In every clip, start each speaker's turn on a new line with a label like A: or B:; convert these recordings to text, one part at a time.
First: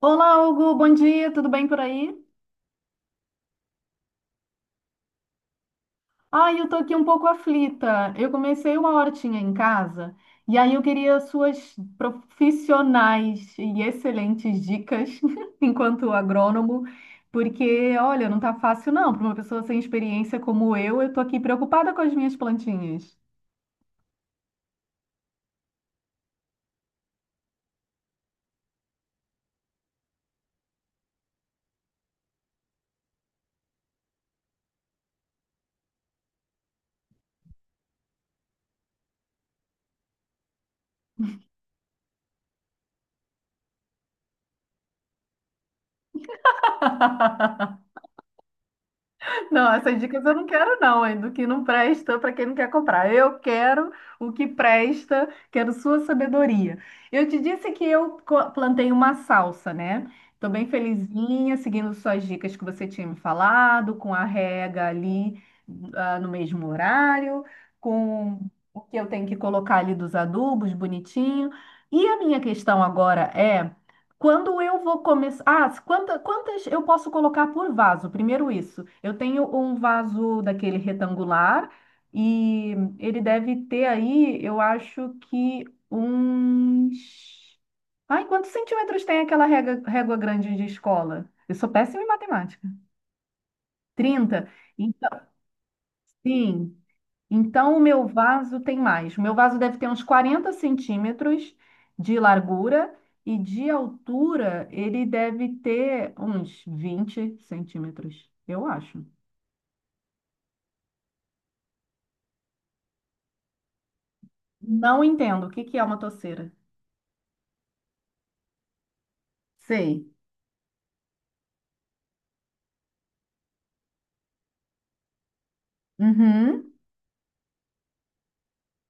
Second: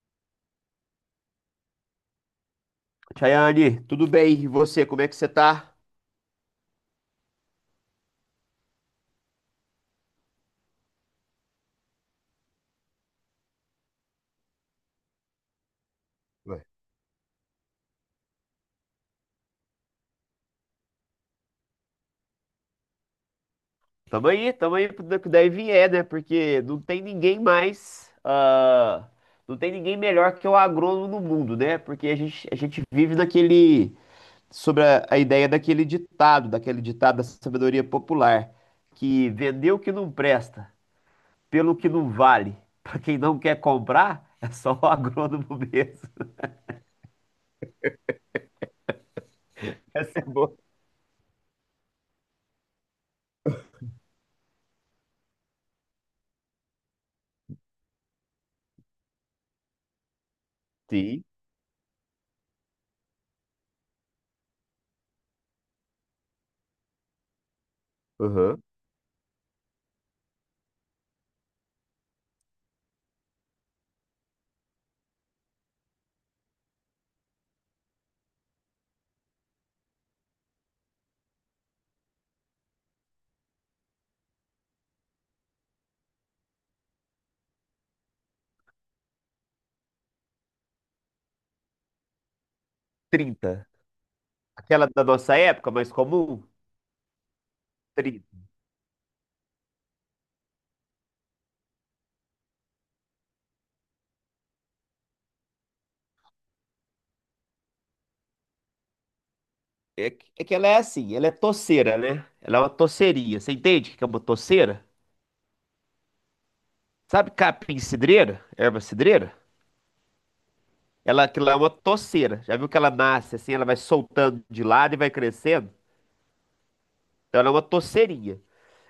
A: Olá, Hugo, bom dia, tudo bem por aí?
B: Chayane, tudo bem? E você, como é que você tá?
A: Ai, eu tô aqui um pouco aflita. Eu comecei uma hortinha em casa e aí eu queria suas profissionais e excelentes dicas enquanto
B: Ué.
A: agrônomo, porque olha, não tá fácil não, para uma pessoa sem experiência como eu tô aqui preocupada com as minhas plantinhas.
B: Tamo aí pro que daí vier, né? Porque não tem ninguém mais, não tem ninguém melhor que o agrônomo no mundo, né? Porque a gente vive sobre a ideia daquele ditado da sabedoria popular, que vender o que não presta, pelo que não vale, pra quem não quer comprar, é só o agrônomo mesmo.
A: Não, essas
B: Essa é
A: dicas eu não
B: boa.
A: quero, não, hein? Do que não presta para quem não quer comprar. Eu quero o que presta, quero sua sabedoria. Eu te disse que eu plantei uma salsa, né? Estou bem
B: Sim,
A: felizinha, seguindo suas dicas que você tinha me falado, com a rega ali, ah, no mesmo horário, com
B: aham.
A: o que eu tenho que colocar ali dos adubos bonitinho. E a minha questão agora é... Quando eu vou começar... Ah, quantas eu posso colocar por vaso? Primeiro, isso. Eu tenho um vaso daquele retangular e ele deve ter aí, eu acho que uns... Ai, quantos centímetros tem aquela régua, régua grande de escola? Eu sou péssima em matemática.
B: 30.
A: 30.
B: Aquela da
A: Então,
B: nossa época, mais comum?
A: sim, então, o meu
B: Tri-
A: vaso tem mais. O meu vaso deve ter uns 40 centímetros de largura e de altura ele deve ter uns 20 centímetros, eu acho.
B: É que ela é assim, ela é toceira, né? Ela é uma toceria. Você entende o que é uma toceira?
A: Não entendo. O que que é uma toceira?
B: Sabe capim cidreira? Erva cidreira?
A: Sei.
B: Ela, aquilo lá é uma toceira. Já viu que ela nasce assim, ela vai soltando de lado e vai crescendo?
A: Uhum.
B: Então ela é uma toceirinha.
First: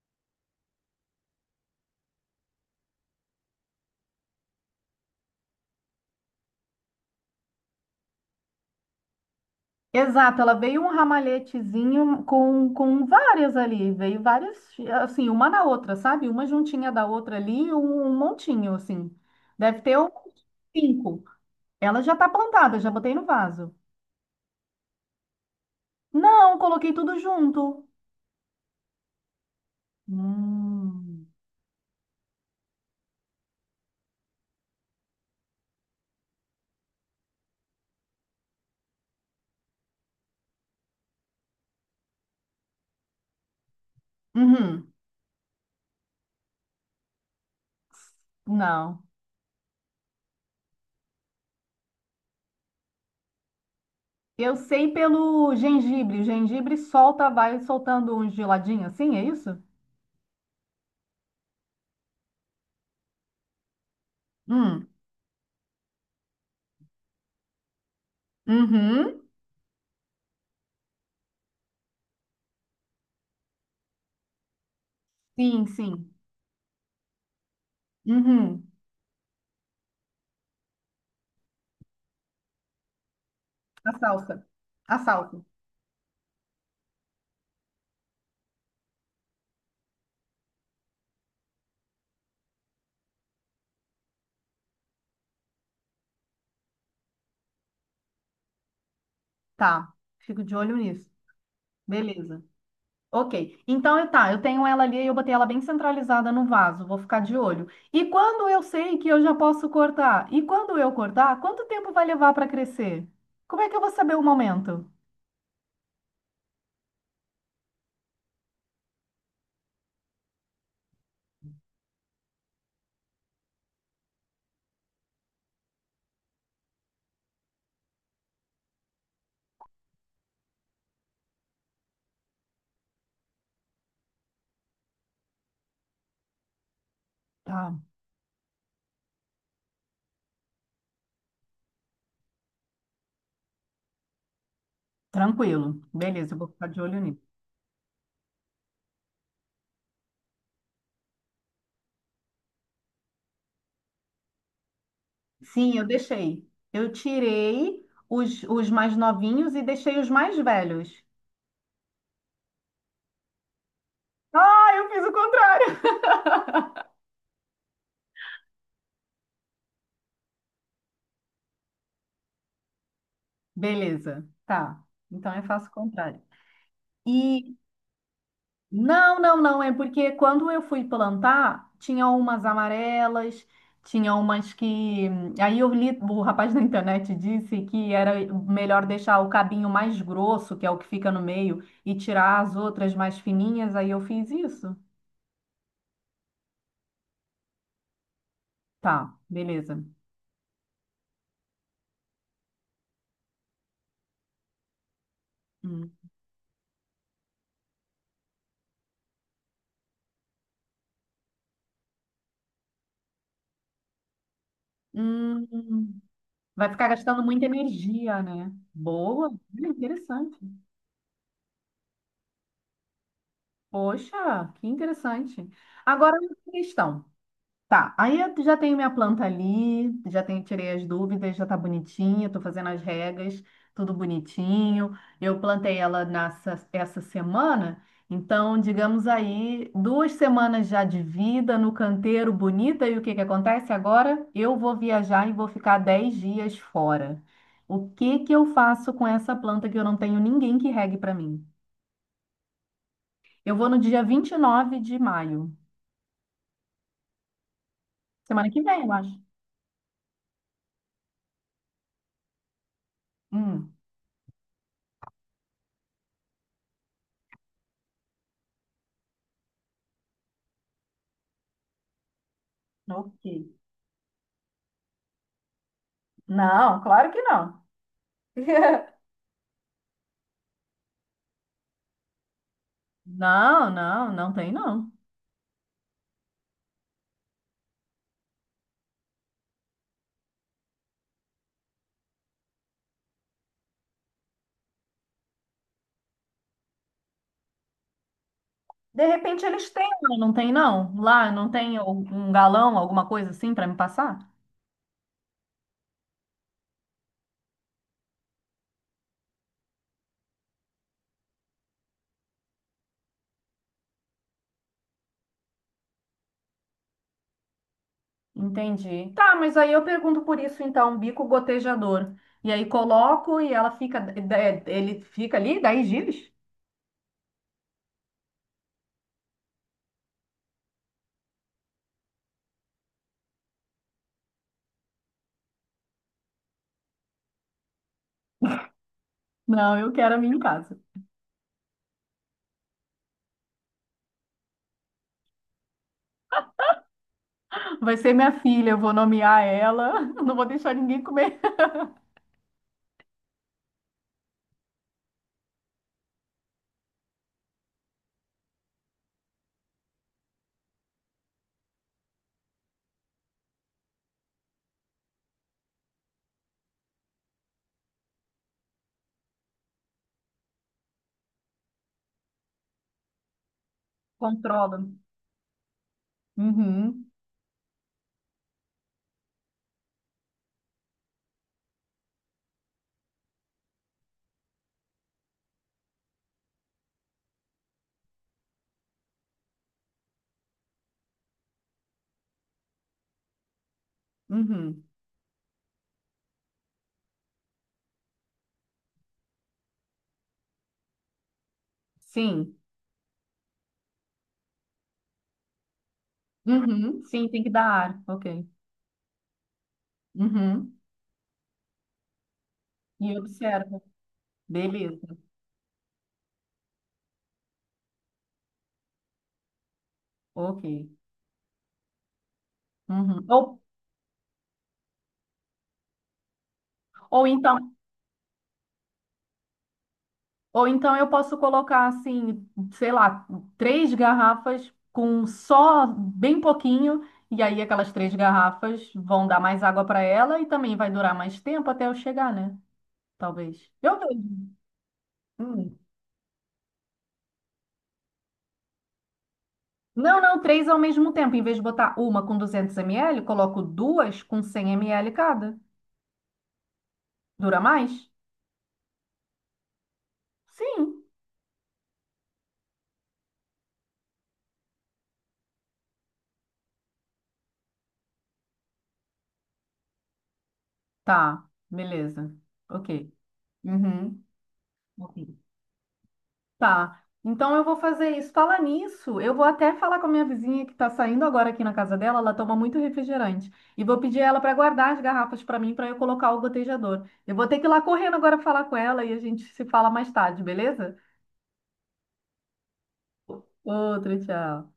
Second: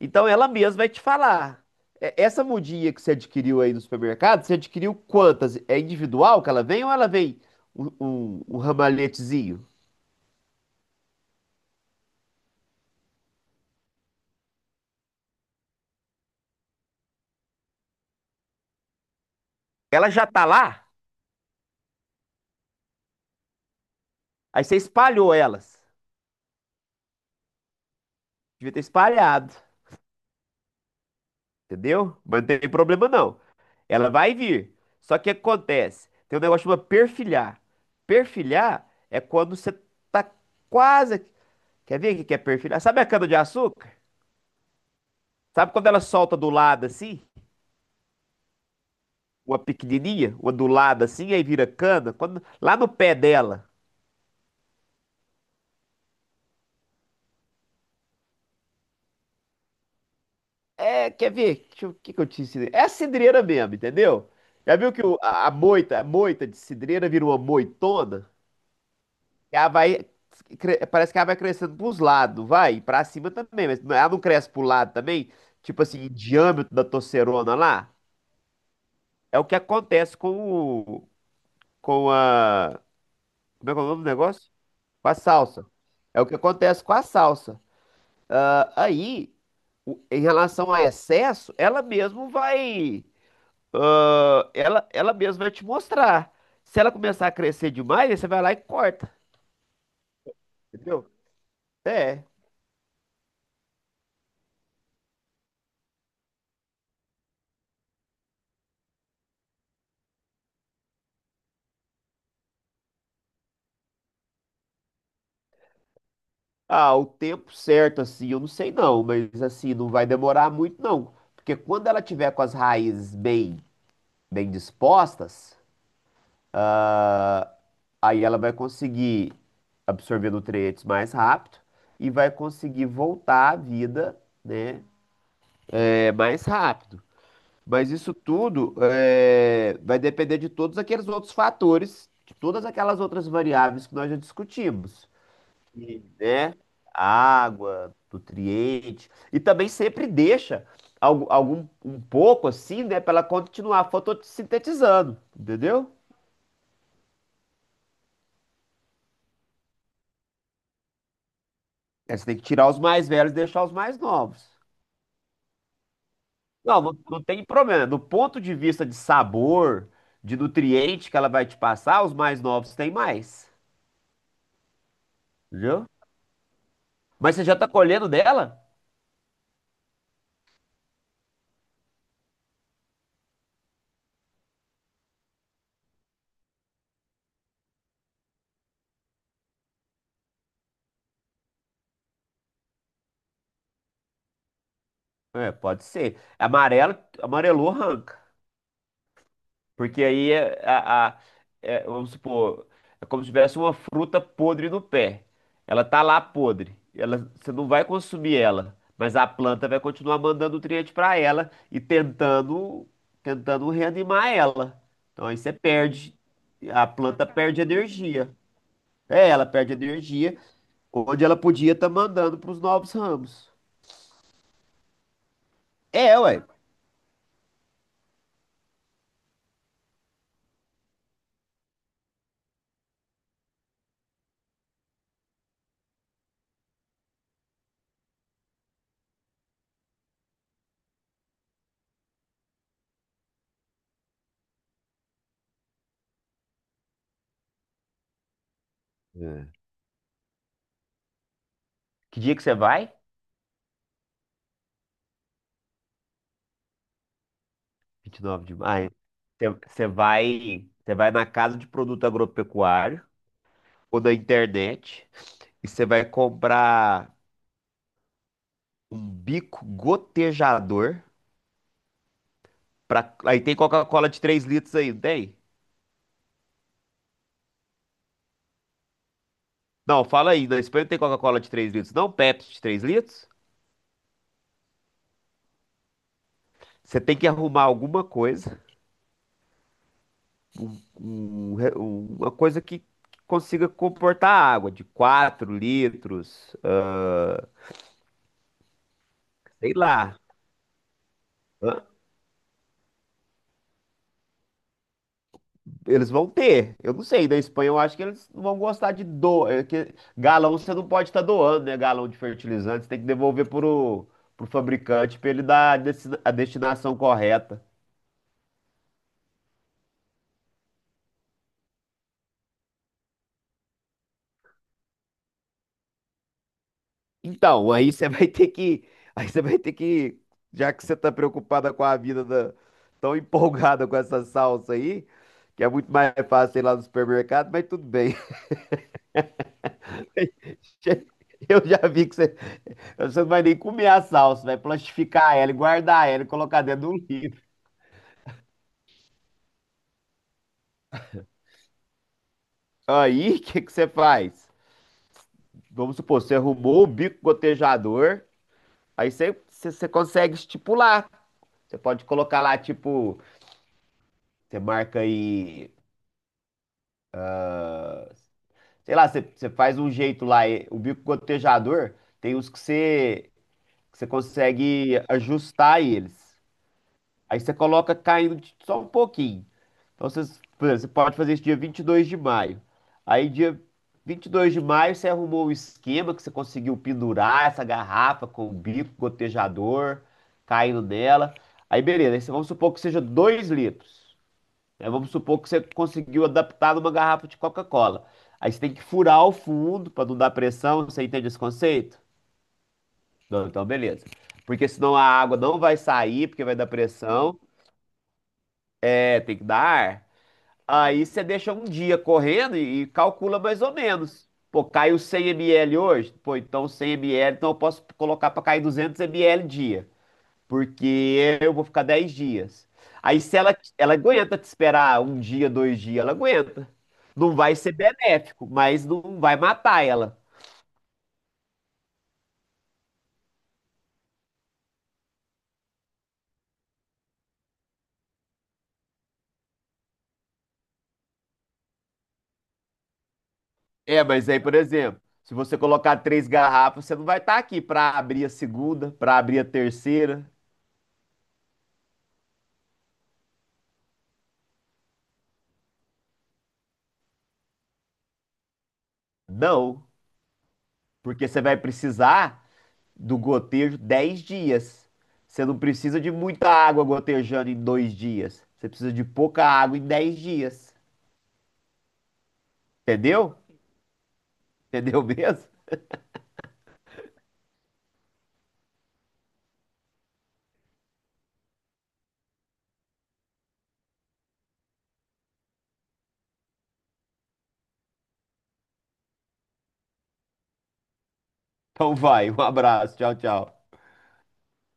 B: Então ela mesma vai te falar. É, essa mudinha que você adquiriu aí no supermercado, você adquiriu quantas? É individual que ela vem ou ela vem um ramalhetezinho?
A: Exato, ela veio um ramalhetezinho com várias ali, veio várias, assim, uma na outra, sabe? Uma juntinha da outra ali, um montinho, assim. Deve ter
B: Ela
A: uns
B: já tá lá,
A: cinco. Ela já tá plantada, já botei no vaso.
B: aí você espalhou elas.
A: Não, coloquei tudo junto.
B: Devia ter espalhado.
A: Hum.
B: Entendeu? Mas não tem problema não. Ela vai vir. Só que o que acontece? Tem um negócio chamado perfilhar. Perfilhar é quando você tá quase. Quer ver o que que é perfilhar? Sabe a cana-de-açúcar?
A: Uhum,
B: Sabe quando ela solta do lado assim?
A: não.
B: Uma pequenininha, uma do lado assim, aí vira cana? Quando... Lá no pé dela.
A: Eu sei pelo gengibre. O gengibre solta, vai soltando um geladinho assim, é isso?
B: É, quer ver? O que que eu te ensinei? É a cidreira mesmo, entendeu? Já
A: Hum.
B: viu que a moita de cidreira vira uma moitona?
A: Uhum.
B: Ela vai. Parece que ela vai crescendo pros lados, vai. Pra cima também, mas ela não cresce pro lado também?
A: Sim,
B: Tipo assim, em
A: sim.
B: diâmetro da torcerona lá?
A: Uhum.
B: É o que acontece com o. Com a. Como é que é o
A: A
B: nome do
A: salsa.
B: negócio?
A: A
B: Com a
A: salsa.
B: salsa. É o que acontece com a salsa. Aí, em relação a excesso, ela mesmo vai. Ela mesma vai te mostrar. Se ela começar a crescer demais, aí você vai lá e corta.
A: Tá. Fico de olho
B: Entendeu?
A: nisso.
B: É.
A: Beleza. Ok. Então, é, tá, eu tenho ela ali e eu botei ela bem centralizada no vaso, vou ficar de olho. E quando eu sei que eu já posso cortar? E quando eu cortar, quanto tempo vai levar para crescer? Como é que eu vou saber o momento?
B: Ah, o tempo certo, assim, eu não sei não, mas assim, não vai demorar muito não. Porque quando ela tiver com as raízes bem, bem dispostas, ah, aí ela vai conseguir absorver nutrientes mais rápido e vai conseguir voltar à vida, né, mais rápido.
A: Tá,
B: Mas isso tudo vai depender de todos aqueles outros fatores, de todas aquelas outras variáveis que nós já discutimos
A: tranquilo.
B: e,
A: Beleza, eu vou
B: né?
A: ficar de olho nisso.
B: Água, nutrientes. E também sempre deixa algum, um pouco assim, né? Para ela continuar fotossintetizando,
A: Sim, eu
B: entendeu?
A: deixei. Eu tirei os mais novinhos e deixei os mais velhos.
B: Aí você tem que tirar os mais velhos e deixar os mais novos.
A: Ah, eu fiz o contrário.
B: Não, não, não tem problema. Do ponto de vista de sabor, de nutriente que ela vai te passar, os mais novos têm mais,
A: Beleza, tá. Então eu faço o
B: entendeu?
A: contrário.
B: Mas você já
A: E
B: tá colhendo dela?
A: Não, não, não. É porque quando eu fui plantar, tinha umas amarelas, tinha umas que... Aí eu li, o rapaz na internet disse que era melhor deixar o cabinho mais grosso, que é o que fica no meio, e tirar as outras mais fininhas. Aí eu fiz isso.
B: É, pode ser. Amarelo, amarelou, arranca.
A: Tá, beleza.
B: Porque aí é, a- é, vamos supor, é como se tivesse uma fruta podre no pé. Ela
A: Hum.
B: tá lá podre. Ela, você não vai consumir ela, mas a planta vai continuar mandando nutriente para ela e tentando reanimar ela. Então aí você
A: Hum,
B: perde,
A: vai
B: a
A: ficar gastando
B: planta
A: muita
B: perde
A: energia,
B: energia.
A: né?
B: É,
A: Boa.
B: ela
A: Olha,
B: perde energia
A: interessante.
B: onde ela podia estar mandando para os novos ramos.
A: Poxa, que interessante. Agora,
B: É,
A: uma
B: ué.
A: questão. Tá, aí eu já tenho minha planta ali, já tenho, tirei as dúvidas, já tá bonitinha, tô fazendo as regas, tudo bonitinho. Eu plantei ela essa semana, então, digamos aí, 2 semanas já de vida no canteiro bonita, e o que que acontece agora? Eu vou viajar e vou ficar 10 dias fora. O que que eu faço com essa
B: É.
A: planta que eu não tenho ninguém que regue pra mim?
B: Que dia que você vai?
A: Eu vou no dia 29 de maio,
B: vinte e nove
A: semana
B: de
A: que vem, eu
B: maio.
A: acho.
B: Você vai na casa de produto agropecuário
A: Hum,
B: ou na internet e você vai comprar um bico gotejador aí
A: ok.
B: tem Coca-Cola de 3 litros aí, não tem?
A: Não, claro que não.
B: Não, fala aí, na Espanha não tem Coca-Cola de 3 litros, não, Pepsi de 3 litros.
A: Não, não, não tem não.
B: Você tem que arrumar alguma coisa, uma coisa que consiga comportar água de 4 litros,
A: De repente eles
B: sei
A: têm, lá,
B: lá.
A: não tem não? Lá não tem um galão, alguma coisa assim para me passar?
B: Eles vão ter. Eu não sei, da Espanha eu acho que eles não vão gostar de doar. É que galão você não pode estar doando, né? Galão de fertilizante, você tem que devolver pro fabricante para ele dar a a destinação correta.
A: Entendi. Tá, mas aí eu pergunto por isso então, bico gotejador. E aí coloco e ela fica, ele fica ali 10 dias?
B: Então, aí você vai ter que. Aí você vai ter que. Já que você tá preocupada com a vida tão empolgada com essa salsa aí, que é muito mais fácil ir lá no supermercado, mas tudo bem.
A: Não, eu quero a minha em casa.
B: Eu já vi que você não vai nem comer a salsa, vai plastificar ela e guardar ela e colocar dentro do
A: Vai ser minha filha, eu vou nomear ela, não vou deixar ninguém comer.
B: Aí, o que que você faz? Vamos supor, você arrumou o bico gotejador, aí você consegue estipular. Você pode colocar lá, tipo, você marca aí, sei lá, você faz um jeito lá. O bico gotejador tem uns que que você
A: Controla.
B: consegue ajustar eles.
A: Uhum,
B: Aí você coloca caindo só um pouquinho. Então por exemplo, você pode fazer isso dia 22 de maio. Aí dia 22 de maio você arrumou um esquema que você conseguiu pendurar essa garrafa com o bico gotejador caindo nela. Aí beleza, vamos supor que seja 2 litros.
A: uhum.
B: Aí vamos supor que você conseguiu adaptar numa garrafa de Coca-Cola. Aí você tem que furar o fundo para não dar pressão. Você entende esse conceito?
A: Sim,
B: Não, então beleza. Porque senão a água não vai sair, porque vai dar
A: uhum, sim,
B: pressão.
A: tem que dar ar. Ok.
B: É, tem que dar ar.
A: Uhum.
B: Aí você deixa um dia correndo e
A: E
B: calcula mais ou
A: observa.
B: menos. Pô, caiu
A: Beleza.
B: 100 ml hoje? Pô, então 100 ml, então eu posso colocar para cair 200 ml dia,
A: Ok.
B: porque eu vou ficar 10 dias. Aí
A: Uhum.
B: se ela, ela aguenta te esperar um dia, 2 dias, ela aguenta.
A: Ou
B: Não vai
A: então,
B: ser benéfico, mas não vai matar ela.
A: ou então eu posso colocar assim, sei lá, três garrafas com só bem pouquinho, e aí aquelas três garrafas vão dar mais água para ela e também vai durar mais tempo até eu chegar, né? Talvez. Eu
B: É, mas aí,
A: vejo.
B: por exemplo, se você
A: Hum.
B: colocar três garrafas, você não vai estar aqui para abrir a segunda, para abrir a
A: Não,
B: terceira.
A: não, três ao mesmo tempo. Em vez de botar uma com 200 ml, coloco duas com 100 ml cada. Dura mais?
B: Não,
A: Sim.
B: porque você vai precisar do gotejo 10 dias. Você não precisa de muita água gotejando em 2 dias. Você precisa de pouca água em 10 dias.
A: Tá, beleza. Ok.
B: Entendeu?
A: Uhum.
B: Entendeu
A: Ok.
B: mesmo?
A: Tá. Então eu vou fazer isso. Falar nisso, eu vou até falar com a minha vizinha que tá saindo agora aqui na casa dela, ela toma muito refrigerante. E vou pedir ela para guardar as garrafas para mim para eu colocar o gotejador. Eu vou ter que ir lá correndo agora falar com ela e a gente se fala mais tarde, beleza?
B: Então vai, um abraço, tchau, tchau.
A: Outro, tchau.